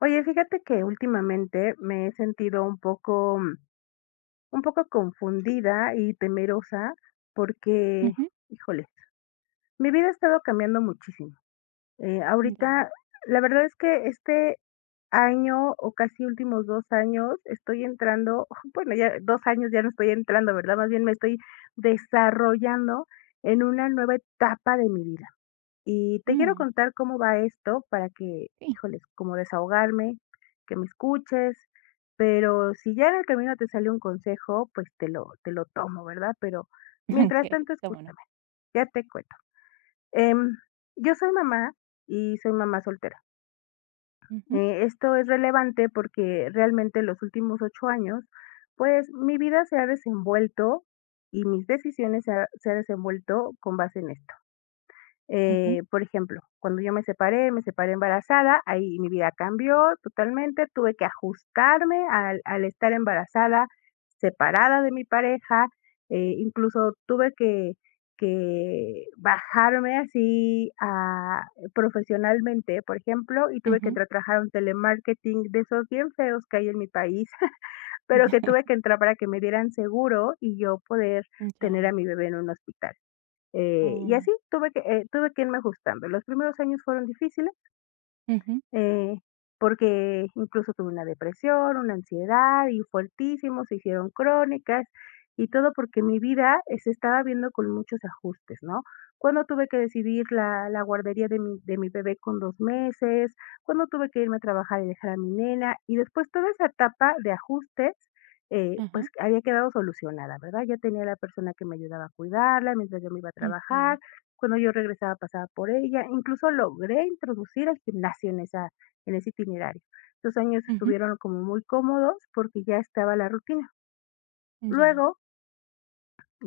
Oye, fíjate que últimamente me he sentido un poco confundida y temerosa porque, Ujú, híjole, mi vida ha estado cambiando muchísimo. Ya. Ahorita, la verdad es que este año o casi últimos 2 años estoy entrando, bueno, ya 2 años ya no estoy entrando, ¿verdad? Más bien me estoy desarrollando en una nueva etapa de mi vida. Y te quiero Mm, contar cómo va esto para que, sí, híjoles, como desahogarme, que me escuches, pero si ya en el camino te sale un consejo, pues te lo tomo, ¿verdad? Pero mientras okey, tanto, cómo no. escúchame, ya te cuento. Em, yo soy mamá y soy mamá soltera. Ujú, Esto es relevante porque realmente los últimos 8 años, pues mi vida se ha desenvuelto y mis decisiones se ha desenvuelto con base en esto. ujú, Por ejemplo, cuando yo me separé embarazada, ahí mi vida cambió totalmente, tuve que ajustarme al estar embarazada, separada de mi pareja, incluso tuve que bajarme así profesionalmente, por ejemplo, y tuve que ujú. entrar a trabajar a un telemarketing de esos bien feos que hay en mi país, pero que tuve que entrar para que me dieran seguro y yo poder tener a Ya. mi bebé en un hospital. Y así Oh. tuve que irme ajustando. Los primeros años fueron difíciles, Ujú, eh, porque incluso tuve una depresión, una ansiedad y fuertísimos se hicieron crónicas y todo porque mi vida, se estaba viendo con muchos ajustes, ¿no? Cuando tuve que decidir la guardería de mi bebé con 2 meses, cuando tuve que irme a trabajar y dejar a mi nena, y después toda esa etapa de ajustes, pues ajá, había quedado solucionada, ¿verdad? Ya tenía la persona que me ayudaba a cuidarla mientras yo me iba a trabajar, okey. cuando yo regresaba, pasaba por ella, incluso logré introducir el gimnasio en esa en ese itinerario. Los años Ujú, estuvieron como muy cómodos porque ya estaba la rutina. ya. Luego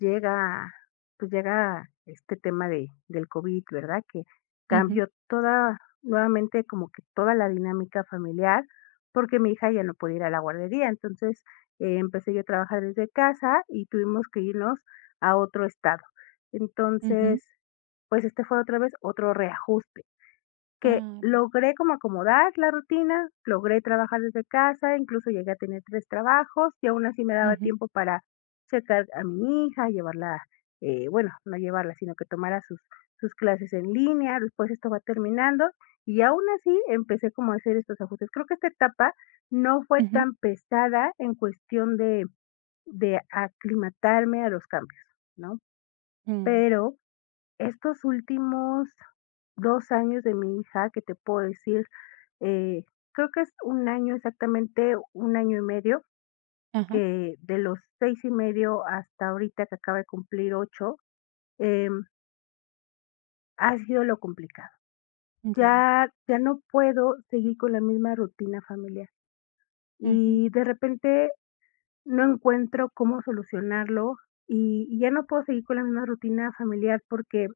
llega, pues llega este tema de del COVID, ¿verdad? Que Ujú, cambió toda, nuevamente como que toda la dinámica familiar, porque mi hija ya no podía ir a la guardería. Entonces, empecé yo a trabajar desde casa y tuvimos que irnos a otro estado. ujú, Entonces, pues este fue otra vez otro reajuste. Que claro. logré como acomodar la rutina, logré trabajar desde casa, incluso llegué a tener 3 trabajos, y aún así me daba Ujú, tiempo para checar a mi hija, llevarla, bueno, no llevarla, sino que tomara sus clases en línea, después esto va terminando, y aún así empecé como a hacer estos ajustes. Creo que esta etapa no fue ujú, tan pesada en cuestión de aclimatarme a los cambios, ¿no? mm, Pero estos últimos 2 años de mi hija, que te puedo decir, eh, creo que es un año exactamente, un año y medio, ajá, que de los 6 y medio hasta ahorita que acaba de cumplir 8, em, ha sido lo complicado. ya. Ya ya no puedo seguir con la misma rutina familiar, Ujú, y de repente no encuentro cómo solucionarlo, y ya no puedo seguir con la misma rutina familiar porque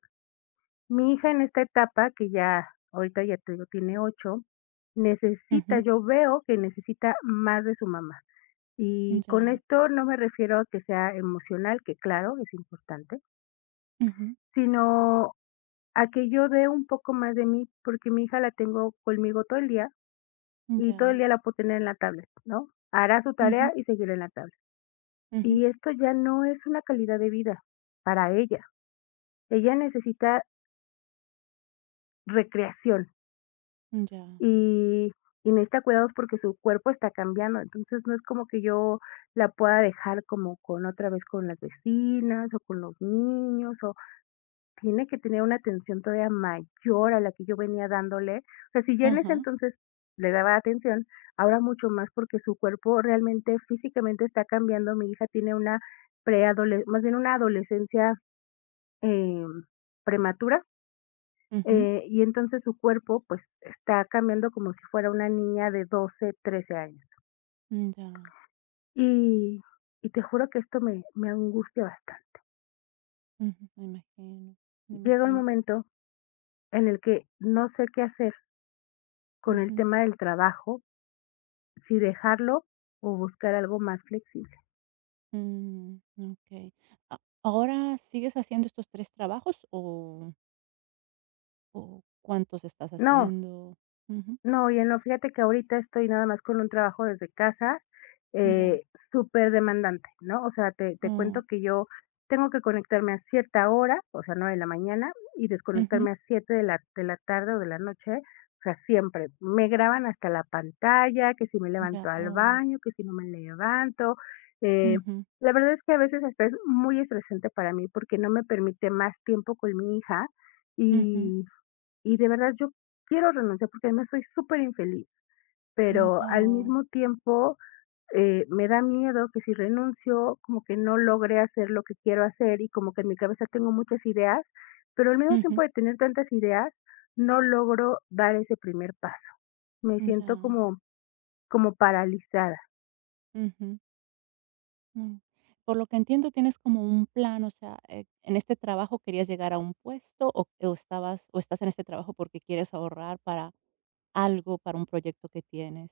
mi hija en esta etapa, que ya ahorita ya te digo, tiene 8, necesita, ujú, yo veo que necesita más de su mamá. Y con ya. esto no me refiero a que sea emocional, que claro, es importante, Ujú, sino a que yo dé un poco más de mí, porque mi hija la tengo conmigo todo el día y todo ya. el día la puedo tener en la tablet, ¿no? Hará su Ujú, tarea y seguirá en la tablet. ujú, Y esto ya no es una calidad de vida para ella. Ella necesita recreación, ya. y y necesita cuidados porque su cuerpo está cambiando. Entonces, no es como que yo la pueda dejar como con otra vez con las vecinas o con los niños, o tiene que tener una atención todavía mayor a la que yo venía dándole. O sea, si ya en ese Ajá. entonces le daba atención, ahora mucho más porque su cuerpo realmente físicamente está cambiando. Mi hija tiene una preadole más bien una adolescencia, em, prematura. Ujú, Y entonces su cuerpo, pues, está cambiando como si fuera una niña de 12, 13 años. ya. Y y te juro que esto me angustia bastante. Ujú, me imagino, me Llega un imagino. momento en el que no sé qué hacer con el Ujú. tema del trabajo, si dejarlo o buscar algo más flexible. Mm, okey. A ¿ahora sigues haciendo estos 3 trabajos o cuántos estás No, haciendo? Ujú, no, ya no, fíjate que ahorita estoy nada más con un trabajo desde casa, ya. eh, súper demandante, ¿no? O sea, te cuento Oh, que yo tengo que conectarme a cierta hora, o sea, 9 de la mañana, y ujú, desconectarme a 7 de la tarde o de la noche, o sea, siempre. Me graban hasta la pantalla, que si me ya. levanto al Oh, baño, que si no me levanto. Eh, ujú, la verdad es que a veces hasta es muy estresante para mí porque no me permite más tiempo con mi hija ujú, y y de verdad yo quiero renunciar porque además soy superinfeliz, mm, pero al oh, mismo tiempo, me da miedo que si renuncio, como que no logre hacer lo que quiero hacer y como que en mi cabeza tengo muchas ideas, pero al mismo ujú, tiempo de tener tantas ideas, no logro dar ese primer paso. Me siento ya, como paralizada. ujú, mm. Por lo que entiendo, tienes como un plan, o sea, en este trabajo querías llegar a un puesto o estabas o estás en este trabajo porque quieres ahorrar para algo, para un proyecto que tienes.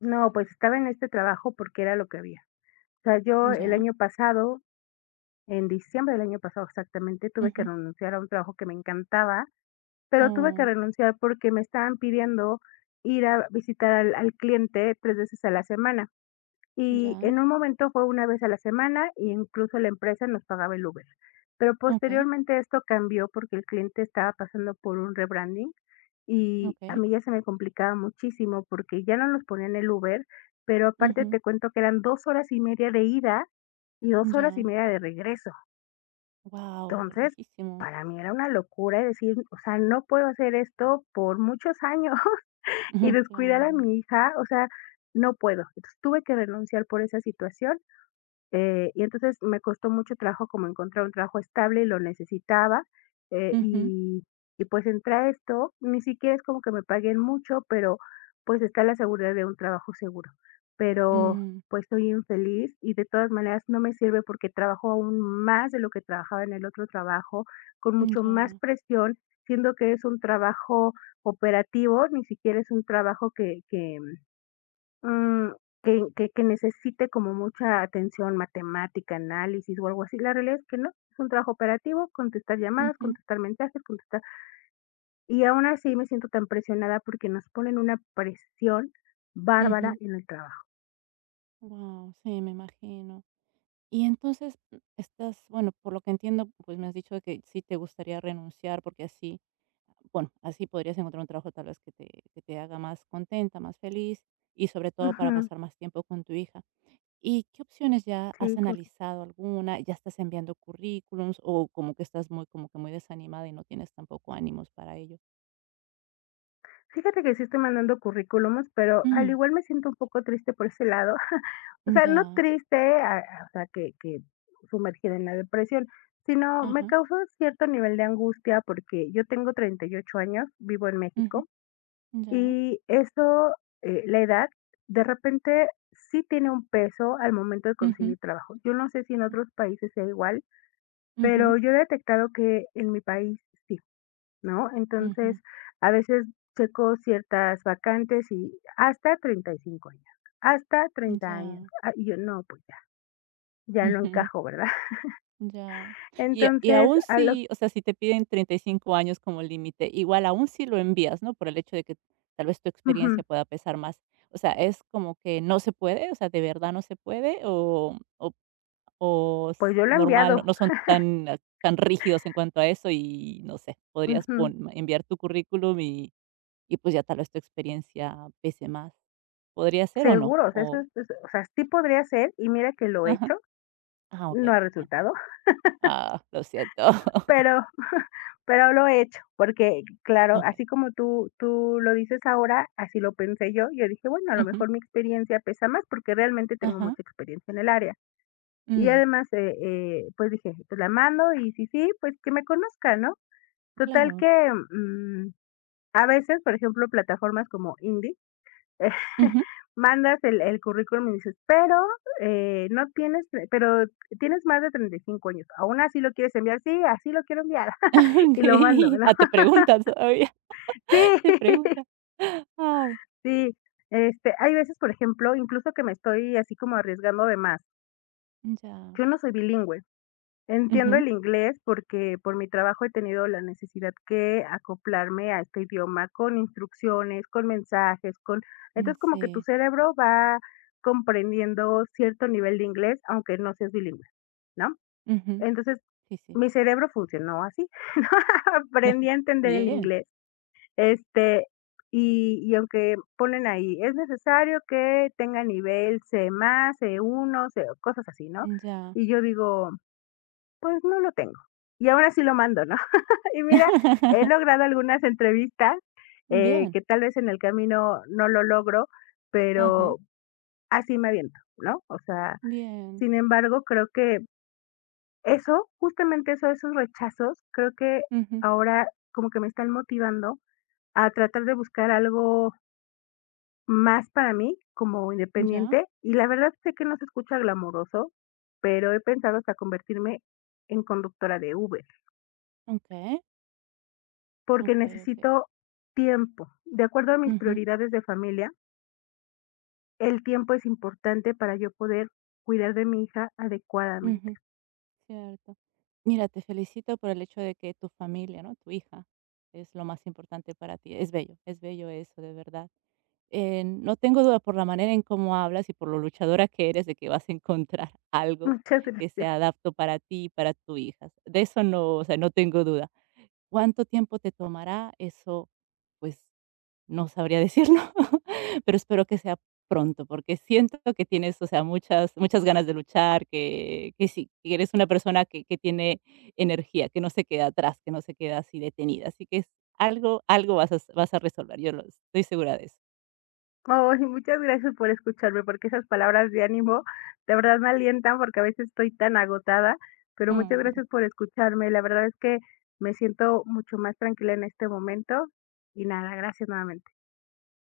No, pues estaba en este trabajo porque era lo que había. O sea, yo el Ya, año pasado, en diciembre del año pasado exactamente, tuve que ujú, renunciar a un trabajo que me encantaba. Pero tuve que oh, renunciar porque me estaban pidiendo ir a visitar al cliente 3 veces a la semana, y ya, en un momento fue una vez a la semana, e incluso la empresa nos pagaba el Uber. Pero okey. posteriormente esto cambió porque el cliente estaba pasando por un rebranding, y a Okay. mí ya se me complicaba muchísimo porque ya no nos ponían el Uber, pero aparte Ujú. te cuento que eran 2 horas y media de ida y dos horas y Ya. media de regreso. Wow, Entonces, lejísimo. para mí era una locura y decir, o sea, no puedo hacer esto por muchos años y Ujú, descuidar a claro. mi hija, o sea, no puedo. Entonces, tuve que renunciar por esa situación y entonces me costó mucho trabajo como encontrar un trabajo estable y lo necesitaba, eh, Ujú. y y pues entré a esto, ni siquiera es como que me paguen mucho, pero pues está la seguridad de un trabajo seguro. Pero Mm, pues soy infeliz y de todas maneras no me sirve porque trabajo aún más de lo que trabajaba en el otro trabajo, con mucho más ya. presión, siendo que es un trabajo operativo, ni siquiera es un trabajo que Mm, que necesite como mucha atención, matemática, análisis o algo así. La realidad es que no, es un trabajo operativo, contestar llamadas, Ujú, contestar mensajes, contestar y aún así me siento tan presionada porque nos ponen una presión bárbara ujú. en el trabajo. Guau, sí, me imagino. Y entonces, bueno, por lo que entiendo, pues me has dicho de que sí te gustaría renunciar porque así, bueno, así podrías encontrar un trabajo tal vez que te haga más contenta, más feliz y sobre todo para Ujú, pasar más tiempo con tu hija. ¿Y qué opciones ya has sí. analizado alguna? ¿Ya estás enviando currículums o como que estás muy como que muy desanimada y no tienes tampoco ánimos para ello? Fíjate que sí estoy mandando currículums, pero al Mm, igual me siento un poco triste por ese lado. O sea, no ya. triste, o sea, que sumergida en la depresión, sino me Ajá. causa cierto nivel de angustia porque yo tengo 38 años, vivo en Ujú. México, Ya. y eso, la edad, de repente sí tiene un peso al momento de Ujú. conseguir trabajo. Yo no sé si en otros países sea igual, Ujú. pero yo he detectado que en mi país sí, ¿no? Entonces, Ujú. a veces checo ciertas vacantes y hasta 35 años, hasta 30 años. Ya. Ah, y yo, no, pues ya, ya no Ujú. encajo, ¿verdad? Ya. Y Entonces, aún a lo si, o sea, si te piden 35 años como límite, igual aún si lo envías, ¿no? Por el hecho de que tal vez tu ujú, experiencia pueda pesar más. O sea, ¿es como que no se puede? O sea, ¿de verdad no se puede? ¿O O pues s yo lo he normal, no enviado, no son tan rígidos en cuanto a eso y no sé, podrías ujú, enviar tu currículum y pues ya tal vez tu experiencia pese más, ¿podría ser o no? seguro, o sea, eso O es- o sea, sí podría ser, y mira que lo he ajá. hecho, Ah, okey, no ha okey, bien. resultado, Ah, lo siento. pero, pero lo he hecho, porque claro, Okey. así como tú lo dices ahora, así lo pensé yo, yo dije, bueno, a lo Ujú. mejor mi experiencia pesa más porque realmente tengo Ajá. mucha experiencia en el área. Y Mm, además, pues dije, pues la mando y si sí, pues que me conozca, ¿no? Total claro. que, mm, a veces, por ejemplo, plataformas como indie Ujú. mandas el currículum y dices, pero, no tienes tre- pero tienes más de 35 años, ¿aún así lo quieres enviar? Sí, así lo quiero enviar. Y lo mando, Okey. ¿no? Ah, te preguntan todavía, te Sí, preguntan. Ay, sí. Este, hay veces, por ejemplo, incluso que me estoy así como arriesgando de más. ya. Yo no soy bilingüe. Entiendo Ujú. el inglés porque por mi trabajo he tenido la necesidad que acoplarme a este idioma con instrucciones, con mensajes, con Mm, entonces como que tu sí. cerebro va comprendiendo cierto nivel de inglés, aunque no seas bilingüe, ¿no? Ujú. Entonces, Sí, sí. mi cerebro funcionó así, ¿no? Aprendí a entender el Bien, inglés. Este, y aunque ponen ahí, es necesario que tenga nivel C+, más c uno C cosas así, ¿no? ya. Y yo digo pues no lo tengo. Y ahora sí lo mando, ¿no? Y mira, he logrado algunas entrevistas Bien, que tal vez en el camino no lo logro, ajá, pero así me aviento, ¿no? O sea, bien. sin embargo, creo que eso, justamente eso, esos rechazos, creo que Ujú, ahora como que me están motivando a tratar de buscar algo más para mí como ya, independiente. Y la verdad sé que no se escucha glamoroso, pero he pensado hasta convertirme en conductora de Uber. okey, Porque okey, okey. necesito tiempo. De acuerdo a mis Ujú, prioridades de familia, el tiempo es importante para yo poder cuidar de mi hija adecuadamente. ujú, cierto. Mira, te felicito por el hecho de que tu familia, ¿no?, tu hija, es lo más importante para ti. Es bello eso, de verdad. No tengo duda por la manera en cómo hablas y por lo luchadora que eres de que vas a encontrar algo Muchas que gracias. sea adapto para ti y para tu hija. De eso no, o sea, no tengo duda. ¿Cuánto tiempo te tomará? Eso, pues no sabría decirlo, pero espero que sea pronto, porque siento que tienes, o sea, muchas muchas ganas de luchar, que sí, que eres una persona que tiene energía, que no se queda atrás, que no se queda así detenida. Así que es algo vas a resolver, yo lo estoy segura de eso. Ay, muchas gracias por escucharme, porque esas palabras de ánimo de verdad me alientan porque a veces estoy tan agotada, pero muchas Mm. gracias por escucharme. La verdad es que me siento mucho más tranquila en este momento y nada, gracias nuevamente.